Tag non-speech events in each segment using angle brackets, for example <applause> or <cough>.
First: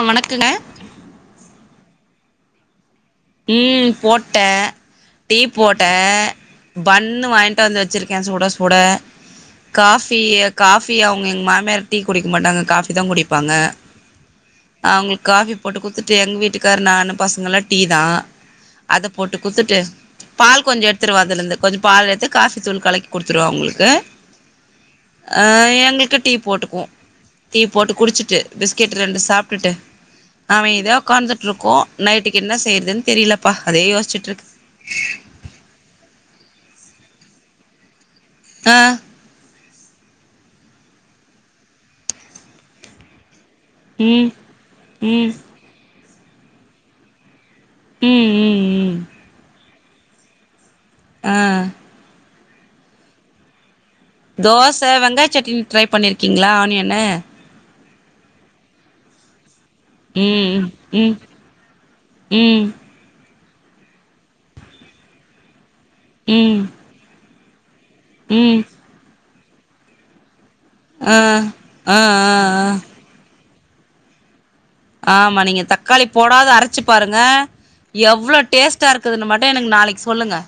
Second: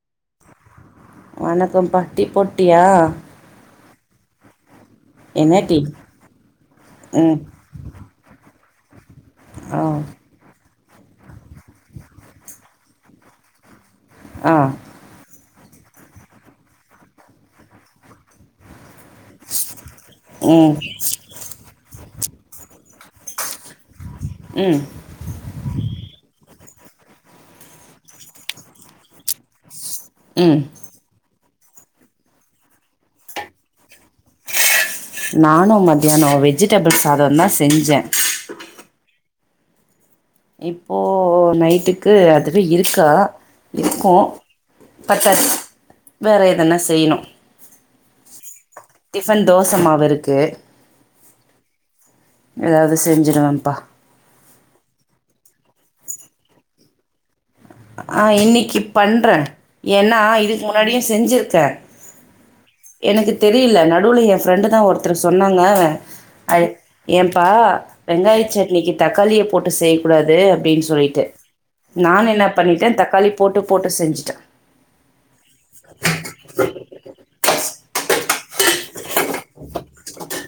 அ வணக்குங்க வணக்கம் பா டீ போட்டியா ம் போட்டே டீ போட்டே பண்ணு ம் வாங்கிட்டு வந்து வச்சுருக்கே சுட சுட ஆ காஃபி காஃபி அவுங்க எங்க மாமியார் டீ குடிக்க மாட்டாங்க காஃபி தா குடிப்பாங்க அ அவுங்களுக் காஃபி போட்டு குட்த்துட்டு எங்க வீட்டுக்காரு நானு பசங்கல்லா டீ தா அத போட்டு குட்த்துட்டு பால் ம் கொஞ்சொ எடு துருவா அதுல இர்ந்து கொஞ்ச பால் எட்த்து காஃபி தூள் கலக்கி குடுத்துருவே அவுங்களுக்கு ம் அ எங்களுக்கு டீ போட்டுக்குவோ டீ போட்டு குடுச்சிட்டு பிஸ்கெட் ரெண்டு சாப்ட்டுட்டு ம் நாவெ இதோ உக்காந்துட் இருக்கோ நைட்டுக்கு என்ன செய்யற் துன் தெரியலப்பா அதே யோச்சுட்டு இருக்கு நானு மத்தியானொ வெஜிடபிள் சாதொ தா செஞ்சே அ இப்போ நைட்டுக்கு அதுவே இருக்கா இருக்கு ம் ம் பத்தாச் வேற எதன செய்யணு ம் ம் ம் டிஃபன் தோச மாவு இருக்கு அ ஏதாவது செஞ்சுருவேப்பா தோச வெங்காய சட்னி ட்ரை பண்ணிருக்கீங்ளா ஆனியன்னு ஆ இன்னக்கி பண்றே ஏன்னா ம் இதுக்கு முன்னாடியு ம் செஞ்சுருக்கே ம் எனக்கு தெரியல நடுவுல எ ஃப்ரெண்டு தா ஒருத்தரு சொன்னாங்க ஐ ம் ஏப்பா வெங்காய ம் சட்னிக்கு தக்காளிய போட்டு செய்யக்கூடாது அப்டின் ஆ சொல்லிட்டு ஆ நானு ஆ என்ன பண்ணிட்டே தக்காளி போட்டு போட்டு செஞ்சுட்டே ஆமா நீங்க தக்காளி போடாது அரச்சு பாருங்க எவ்ளோ டேஸ்ட்டா இருக்குதுன்னு மட்டு எனக்கு நாளக்கி சொல்லுங்க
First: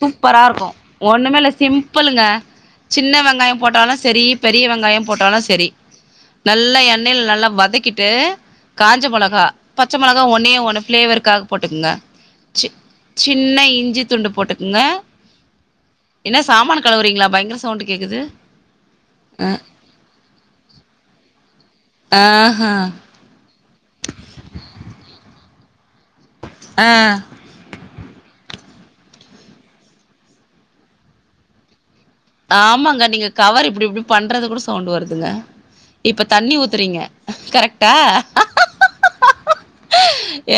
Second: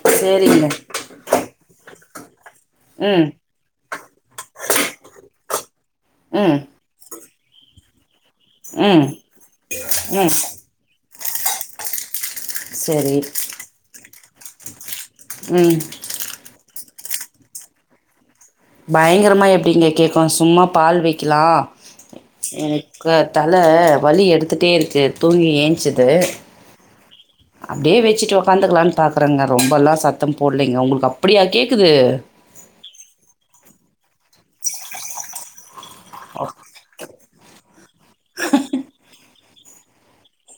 சூப்பரா சேரிங்க இருக்கு ஒன்னுமே இல்ல சிம்புளுங்க சின்ன ம் வெங்காயம் போட்டாலு செரி பெரிய வெங்காயம் போட்டாலு செரி ம் நல்லா எண்ணெய்ல நல்லா வதக் ட்டு காஞ்ச ம் மொளகா பச்ச மெளகா ம் ஒன்னே ஒன்னு ஃபிளேவருக்காக போட்டுக்கங்க ச சரி சின்ன இஞ்சி துண்டு போட்டுக்குங்க ம் என்ன சாமான் கலவுறீங்களா பயங்கர சவுண்ட் கேக்குது பயங்கரமா அ எப்படிங்க கேட்கு சும்மா பால் வைக்கலா ஆஹ அ தல வலி எடுத்துட்டே இருக்கு தூங்கி ஏஞ்ச்சது ஆ அப்டியே வச்சுட்டு உட்காந்துக்கலான்னு பாக்குறேங்க ரொம்பெல்லா சத்தம் போடலைங்க உங்களுக்கு அப்படியா கேட்குது ஆமாங்க நீங்க கவர் இப்டி இப்டி பண்றது கூட சவுண்ட் வருதுங்க இப்ப தண்ணி ஊத்துறீங்க கரெக்டா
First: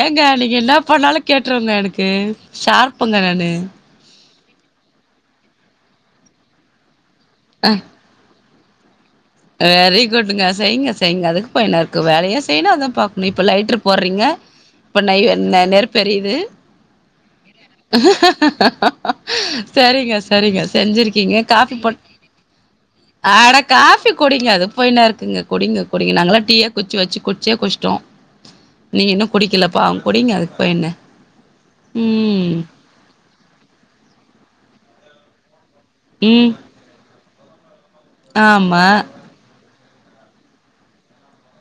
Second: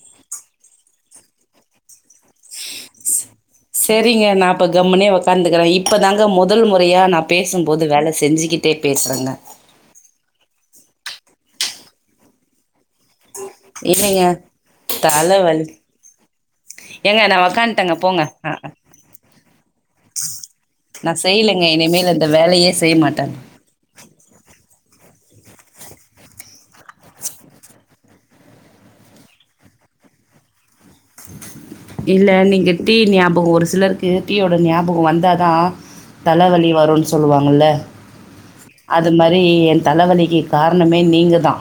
ஏங்க நீங்க என்ன பண்ணாலும் கேட்டுருங்க எனக்கு ஷார்ப்புங்க நானு செரிங்க நா அப்போ கம்முனே உட்காந்துக்குற இப்பதாங்க முதல் முறையா நா பேசும்போது வேல செஞ்சுக்கிட்டு டே பேசுறேங்க வெரி குட்ங்க செய்ங்க செய்ங்க அதுக்கு போய் என்ன இருக்கு வேலையு செய்யனு அதுவு பாக்கணும் இப்ப லைட்டரு இல்லைங்க போட்றிங்க இப்ப தல வலி நெருப்பு எரியுது ஏங்க நா உக்கான்ட்ட சரிங்க சரிங்க நா செஞ்சிருக்கே செய்யலங்க இனிமேல் அந்த வேலையே செய்ய மாட்ட காபி குடிங்க அது போய் என்னா இருக்குங்க குடிங்க குடிங்க நாங்கல்லா டீயே குச்சி வச்சு குடிச்சே குச்சிட்டோம் நீங்க இன்னும் குடிக்கலப்பா குடிங்க அதுக்கு போய் என்ன இல்ல ம் நீங்க டீ ஞாபகம் ஒரு சிலருக்கு டீயோட ஞாபகம் வந்தாதா தல ம் வலி வருனு சொல்லுவாங்கல ஆமா அது மாரி ரி ஏ தலவலிக்கு காரணமே நீங்கதா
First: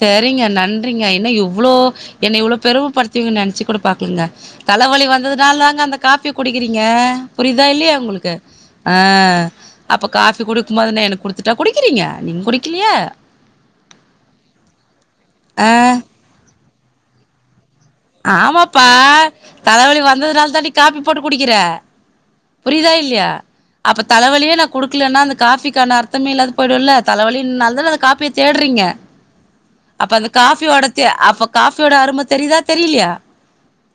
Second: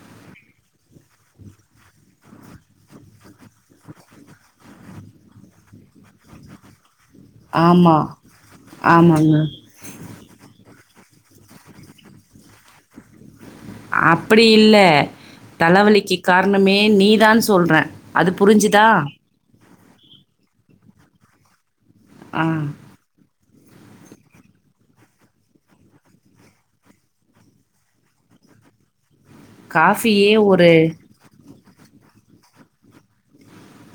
சரிங்க நன்றிங்க என்ன இவ்ளோ என்ன இவ்ளோ பெருமப்படுதுவீங்கனு நென்ச்சி கூட பாக்லங்க தல வலி வந்ததுனாலாங்க அந்த காபிய குடிக்கிறீங்க புரிதா இல்லியா ஆமா உங்களுக்கு ஆ ஆமாங்க அப்போ காபி குடிக்குபோதுன எனக்கு குடுத்துட்டா குடிக்கிறீங்க நீங் குடிக்லயா அப்டி இல்ல ஆ தல வலிக்கு காரணமே நீ தா சொல்ற ஆமா பா தல வலி வந்ததுனாலதான்டி காபி போட்டு குடிக்கிற ஆ. புரிதா இல்லயா அப்ப தல வலியே நா குடுக்கலன்னா அந்த காபிக்கான அர்த்தமே இல்லாத போயிடும்ல தல வலி னால்தான அந்த காபிய தேட்றிங்க அப்ப அந்த காஃபியே ஒரு காஃபியோட தே அப்ப காஃபியோட அரும தெரிதா தெரிலயா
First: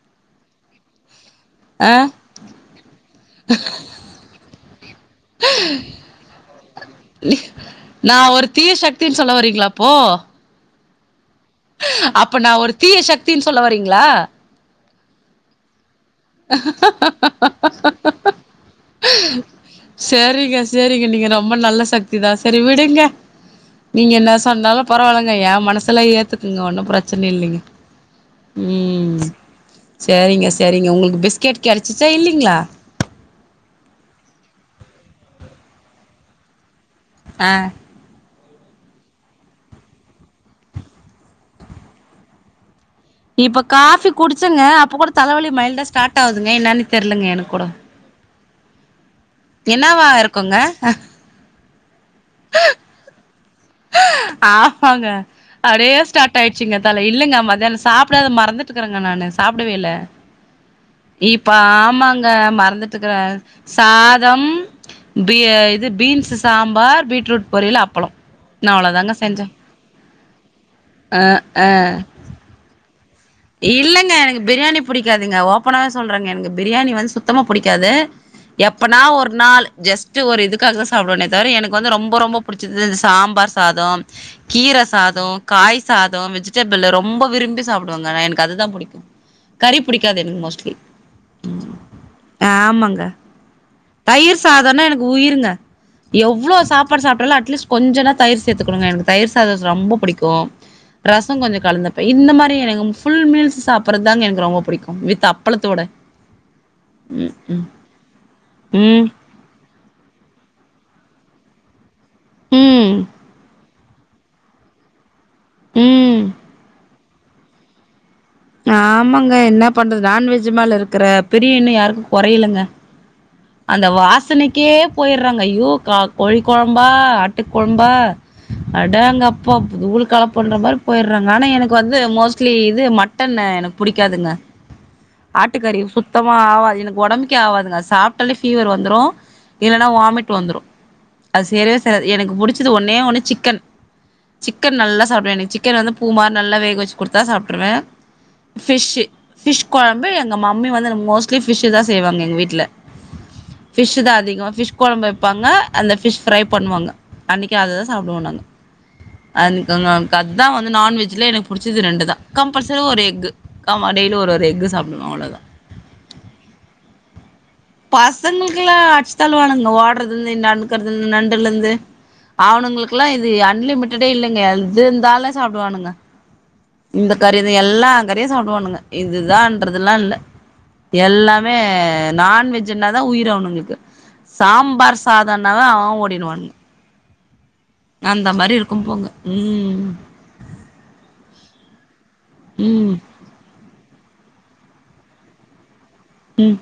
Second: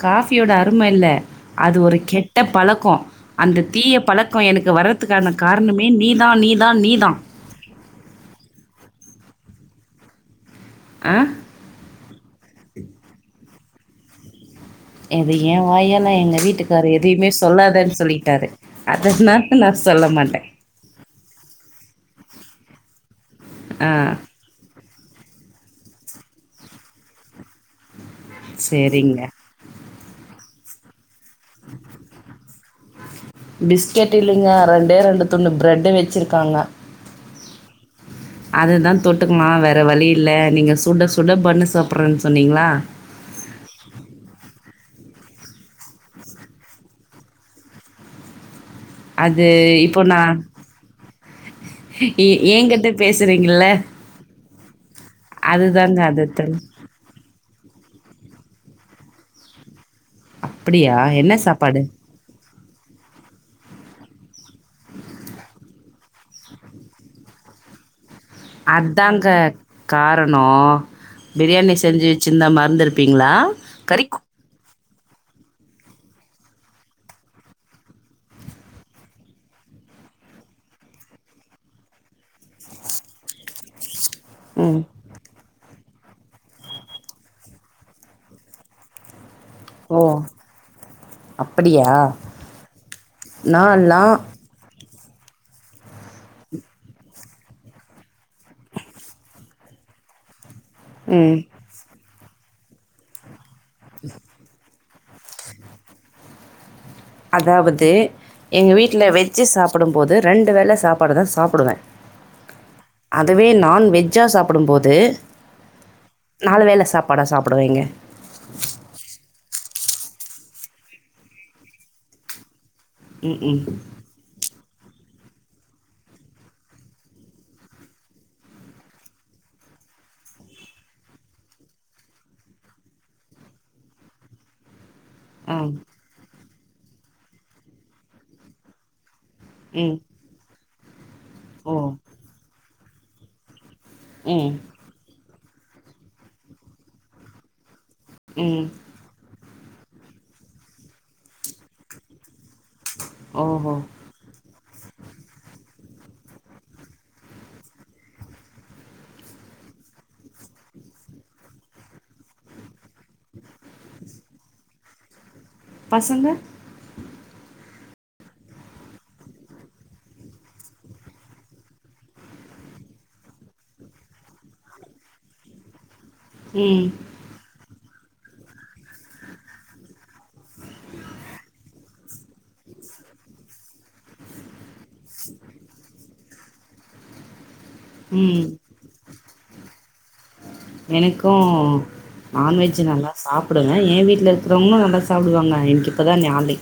காஃபியோட அரும இல்ல அது ஆ ஒரு கெட்ட பழக்கோ அந்த தீய பழக்கோ எனக்கு வர்றதுக்கான காரணமே நீதா நீதா நீதா நா ஒரு தீய சக்தின் சொல்ல வரீங்ளாப்போ ஹா அப்ப நா ஒரு தீய சக்தின் சொல்ல வறிங்களா எது ஏன் வாயல எங்க வீட்டுக்காரு எதிமே சொல்லாதன்னு சொல்லிடாரு அதுனா சேரிங்க சேரிங்க நீங்க ரொம்ப நல்ல சக்தி தா சரி விடுங்க ஆ நீங்க என்ன பன்னாலு பரவால்லங்க ஏன் மனசுலா ஏத்துக்குங்க ஒன்னு பிரச்சன இல்லங்க செரிங்க சேரிங்க சேரிங்க உங்குளுக்கு பிஸ்கெட் கெடச்சிச்சா இல்லீங்ளா பிஸ்கெட் இல்லீங்க ரெண்டே ரெண்டு துண்ணு பிரெட்டு வெச்சிருக்காங்க ஆ அது தா தொட்டுக்குமா வேற வழி இல்ல நீங்க சுட சுட பன்னு சாப்புறன்னு சொன்னீங்களா இப்ப காஃபி குடிச்சங்க அப்போ கூட தலவலி மைல்டா ஸ்டார்ட் ஆகுதுங்க என்னான்னு தெர்லங்க எனக்கு கூடோ அது இப்போ என்னவா நா இருக்குங்க ஆ ஏ ஏ கிட்ட பேசுறீங்கள ஆமாங்க அப்டியே ஸ்டார்ட் அதத்தல் ஆயிச்சுங்க தல இல்லங்க மத்யானோ சாப்டாத மறந்துட்டுகுறங்க நானு சாப்டவேல அப்புடியா இப்ப ஆமாங்க மறதுட்டுக்குற சாதம் பியா இது பீன்ஸு சாம்பார் பீட்ரூட் பொரியல் அப்பளோ நா அவ்ளோதாங்க அதாங்க செஞ்சே காரணோ அ அ பிரியாணி செஞ்சி வெச்சிருந்தா மற்திருப்பீங்களா இல்லங்க எனக்கு பிரியாணி புடிக்காதுங்க ஓபனாவே சொல்றேங்க எனக்கு பிரியாணி சுத்தமா புடிக்காது எப்பனா ஒரு நாள் ஜஸ்ட்டு ஒரு இதுக்காகாத சாப்டுவனே தவிர எனக்கு வந்து ரொம்போ ரொம்போ புடிச்சிது இந்த சாம்பார் சாதோ ம் கீர சாதோ காய் சாதோ வெஜிடபிள் ரொம்போ விரும்பி சாப் உங்க நயினுக்கு அதுதா புடிக்கு கறி ஓ புடிக்காது எனக்கு மோஸ்ட்லி அப்படியா ஆ ஆமாங்க நான்லாம் தயிர் சாதோனா எனக்கு உயிருங்க எவ்ளோ சாப்பாடு சாப்ட்டாலு அட்லிஸ்ட் கொஞ்சோனா தயிர் சேத்துகுனுங்க எனக்கு தயிர் சாதோ ரோம்போ புடிக்கு ரசோ ம் கொஞ்சோ கலந்துப்ப இந்த மாரி எனக்கு ஃபுல் மீல்ஸ் சாப்புர்த்தாங்க எனக்கு ரொம்போ புடிக்கும் வித் அப் அப்ளத்தோட அதாவது எங்க வீட்ல ம் வெஜ் வெஜ்ஜு சாப்டும்போது ரெண்டு வேள சாப்பாடு தா சாப்டுவ ம் அதுவே நான்வெஜ் வெஜ்ஜா சாப்புடும்போது ம் நாலு வேல சாப்பாடா சாப்புடவேங்க ஆமாங்க என்ன பண்றது நான்வெஜு மேல இருக்குற பிரியு இன்னு கொறையலங்க ம் ம் அந்த வாசனைக்கே போயிடுறோங்க ஐயோ க கோழி கொழம்பா ஆட்டுக்கொழம்பா அடாங்கப்பா தூளுக்கலப்போன்ற மாதிரி போயிட்றாங்க ஆனா எனக்கு வந்து மோஸ்ட்லி இது மட் மட்டன்னு எனக்கு புடிக்காதுங்க பிளாங்க் ஆட்டுக்கறி சுத்தமா ஆவாது எனக்கு ஒடம்புக்கே ஆவாதுங்க சாப்ட்டாலே ஃபீவர் வந்துடோ இல்லன்னா ம் வாமிட் ட்டு வந்துடோ அது ஓ சேரவே சேராது எனக்கு பிடிச்சுது ஒன்னே ஒண்ணு சிக்கன் ம் சிக்கன் நல்லா சாப்புடுவே எனக்கு சிக்கன் வந்து பூ மாரி நல்லா வேக வெச்சு குடுத்தா சாப்ட்ருவே ம் பிஷ்ஷு பிஷ் கொழம்பு எங்க மம்மி வந்து மோஸ்ட்லி பிஷ்தா செய்வாங்க எங்க வீட்ல ஓஹோ புட்டுதா அதிகமா ஃபிஷ் கொழம்பு வெப்பாங்க அந்த ஃபிஷ் ஃப்ரை பண்ணுவாங்க அன்னக்கி அததா சாப்புடுவோ நாங்க அதுக்கு எனக்கு அதுதா வந்து நான்வெஜ்லயே எனக்கு புடிச்சது ரெண்டு தா கம்பல்சரி ஒரு எக்கு ஆமா டெய்லியு ஒரு ஒரு எக்கு சாப்புடுவோ அவ்ளோதா பசங்க பசங்களுக்குலா அட்சுத்தள்ளுவானுங்க ஓடுறது இருந்து நடக்கறதுலந்து நண்டுலந்து அவனுங்களுக்குலா இது அன்லிமிட்டடே இல்லைங்க எது இருந்தாலே சாப்பிடுவானுங்க உம் இந்த கறி எல்லா கறியு சாப்பிடுவானுங்க இதுதான்றதுல்லா இல்ல எல்லாமே நான்வெஜ்ன்னாதா உயிரு அவனுங்குளுக்கு சாம்பார் சாதோன்னாவே அவ அவ ஓடிடுவானுங்க அந்த ம் மாரி இருக்கு போங்க உம் எனக்கு நான்வெஜு ம் நல்லா சாப்டுவே ஏன் வீட்ல இருக்குறவங்களு நல்லா சாப்டுவாங்க எனக் இப்பதா நாளை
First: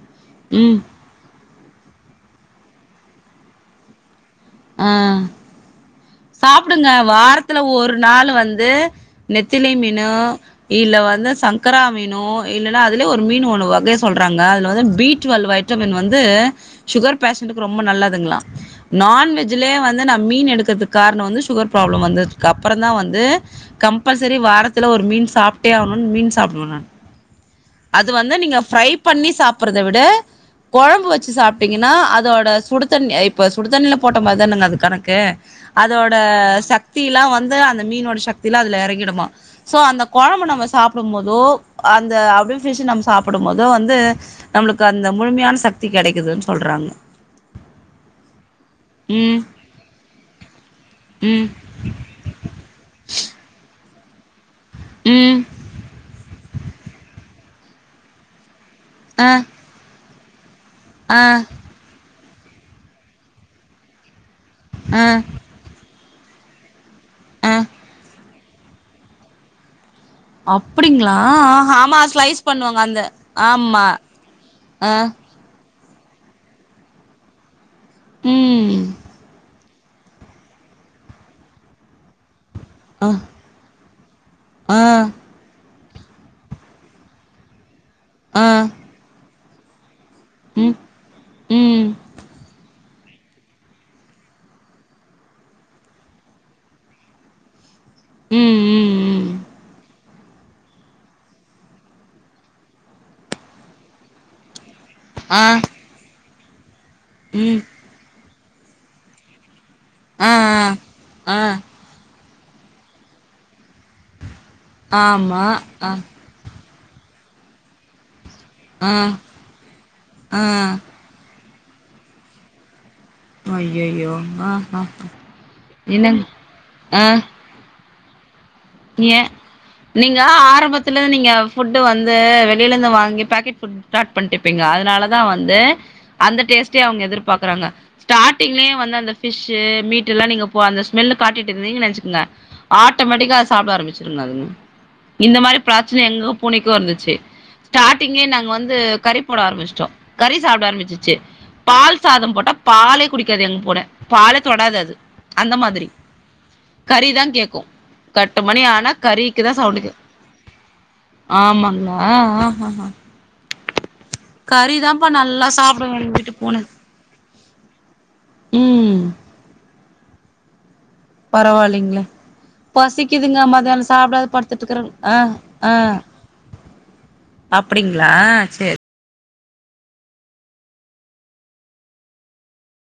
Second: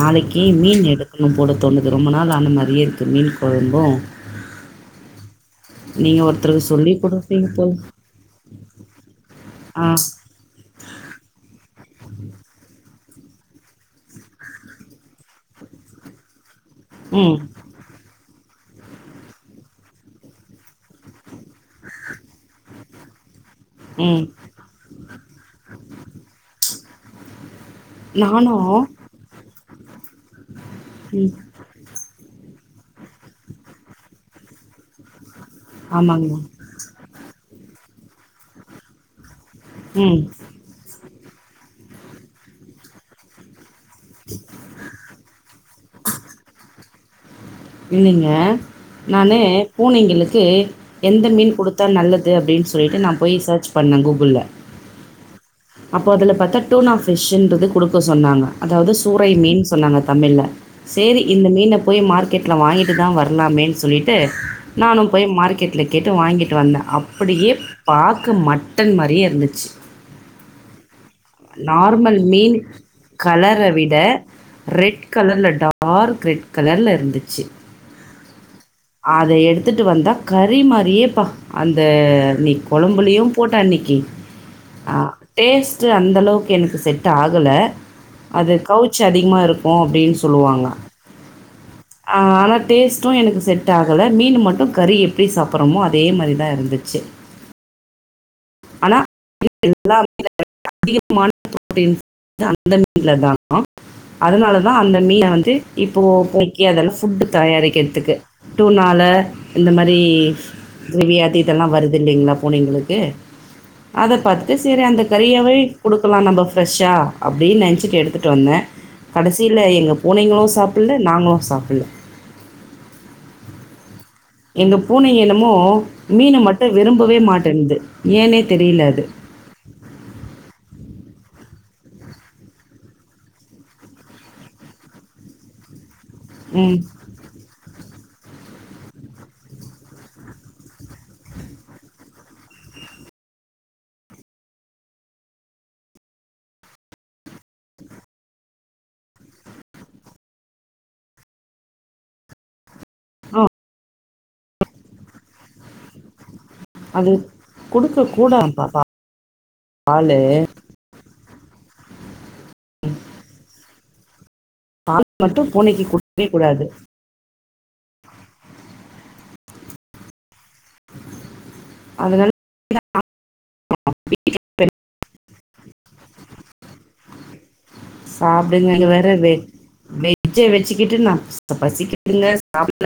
நாளைக்கு ம் மீன் எடு கணு போல தோணுது ரொம்ப நாள் ஆன மாரியே இருக்கு மீன் கொழம்பு ஆ ஒருத்தருக்கு சாப்டுங்க சொல்லி குடுப்பீங்க வாரத்துல போல ஒரு நாள் வந்து நெத்திலி ஆ மீனு இல்ல வந்து சங்கரா மீனோ இல்லனா அதுலே ஒரு மீனு ஒன்னு வகை சொல்றாங்க அதுல வந்து பீ டுவெல் வ ட்டமின் வந்து ஷூகர் ம் பேஷன்ட்டுக்கு ரொம்ப நல்லதுங்ளா நான்வெஜ் இதுலே வந்து நா மீன் எடுக்கறதுக்கு காரணோ வந்து ஷூகர் ப்ராப்ளம் வந்ததுக்கு அப்பறந்தா வந்து ம் கம்பல்சரி வாரத்துல ஒரு மீன் சாப்ட்டே ஆகணுன் மீன் சாப்டுவோ நாங் அது வந்து நானு நீங்க ஃப்ரை பண்ணி சாப்பறத விட கொழம்பு வச்சு ம் சாப் திங்கன்னா அதோட சுடுதண்ணி இப்ப சுடுதண்ணில போட்ட மாரி தானங்க அது கணக்கு அதோட ஆமாங்க சக்திலா வந்து அந்த மீனோட சக்திலா அதுல எறங்கிடுமா சோ அந்த ம் கொழம்ப நம்ம சாப்புடும்போதோ அந்த அபில் ஃபிஷ் நம்ம சா ப்படும்போதே வந்து நம்ளுக்கு அந்த முழுமையான சக்தி கெடைக்குதுன் சொல்றாங்க இல்லைங்க நானு ம் பூனைங்களுக்கு எந்த ம் மீன் குடுத் தா நல்லது அப்டின் சொல்லிட்டு நா போய் சேர்ச் பண்ணே கூகுள்ல ம் அப்போ அதுல பாத்தா டூனா ஃபிஷ்ன்றது குடுக்க சொன்னாங்க அதாது ஆ சூறை மீன் சொன்னாங்க தமிழ்ல ஆ சேரி இந்த மீன போய் மார்க்கெட்ல வாங்கிட்டு தா வர்லாமேன் சொல்லிட்டு நானு ஆ போய் மார்க்கெட்ல கேட்டு வாங்கிட்டு வந்தே ஆ அப்டியே பாக் க்க மட்டன் மாரியே இருந்துச்சு அப்டிங்களா ஆமா நார்மல் ஸ்லைஸ் மீன் பண்ணுவாங்க அந்த கலர ஆமா விட ஆ ரெட் கலர்ல டா டார்க் ரெட் கலர்ல இருந்துச்சு ம் அத எடுத் த்துட்டு வந்தா கறி மாரியேப்பா அந்த நீ அ கொழம்புலயு போட்ட அன்னைக்கு ஆ டேஸ்ட்டு அந்தளவுக்கு எனக்கு செட் ஆகுல ஆ அதுக் கவு ச்சு அதிகமாக இருக்கு அப்டின் சொல்லுவாங்க ம் ம் ஆனா டேஸ்ட்டு எனக்கு செட் ஆகல மீன் மட்டு கறி எப்டி சாப்பர்றமோ அதே மாரி தா இருந்துச்சு ம் ஆனா ம் ம் <inaudible> இல்லாம அதிகமான ப்ரோட்டின்ஸ் சத்து அந்த மீன்ல <inaudible> தா அதுனால னா அந்த மீன ஆ வந்து இப்போ பொறிக்க அதெல்லா ஃபுட் ம் தயாரிக்கறத்துக்கு டூனால இந்த மரி ஆ வெளிய அது ஆ ஆ இதுல்லா வருது இல்லைங்களா பூனைங்களுக்கு அத பாத்துட்டு சரி அந்த ஆமா கறியாவே அ குடுக்கலா நம்ப ஃப்ரெஷ்ஷா அப்டின் நெனச்சிட்டு எடுத்துட்டு வந்தே ஆ கடைசில எங்க ஆ பூனைங்களு சாப்புல்ல நாங்களு சாப்புல்ல அய்யயோ எங்க பூனை என்னமோ மீன மட்டு ஆ விரும்பவே மாட்டன்து ஏனே தெரில அது ஏ நீங்க ஆரம்பத்துலே நீங்க ஃபுட்டு வந்து வெளிலந்து வாங்கி பாக்கெட் ஃபுட் ஸ்டார்ட் பண்ட்டுப்பீங்க அதனாலதா வந்து அந்த ம் டேஸ்ட்டே அவங்க எதிர்பாக்குறாங்க ஸ்டார்டிங்லே வந்து அந்த ஃபிஷ்சு மீட்டுலா நீ போ அந்த ஸ்மெல்லு காட்டிட்ருந்தீங்க வச்சுக்கு ங்க ஆட்டோமேட்டிக்கா அத சாப்ட ஆரம்பிச்சிருங்க அதுங்க இந்த மாரி பிரச்சன எங்க பூனைக்கு இருந்துச்சு ஸ்டார்டிங்கே நாங்க வந்து கறி போட ஆரமிச்சுட்டோ கறி சாப்ட ஆரம்பிச்சிருச்சு பால் சாதம் போட்டா பாலே ஆ குடிக்காது எங்க பூன பாலே தொடாது அது அந்த மாதிரி கறி அது தா கேக்கு எட்டு மணி கொடுக்கக்கூடாதுப்பா ஆனா கறிக்குதா சவுண்டு கேக் பால் ஆமாங்கா ஆஹ கறிதா அப்ப நல்லா மட்டும் பூனைக்கு சாப்படனு கொடுக்கவே வீட்டு போனே கூடாது ம் பரவாலிங்களே அதனால பசிக்குதுங்க மதியான சாப்பிடது படுத்துட்டுக்றாங்க ஆஹ் ஆஹ் அப்டிங்களா சேர் வருவே வெஜ்ஜ வச்சுக்கிட்டு நா பசிக்குதுங்க சாப்டலா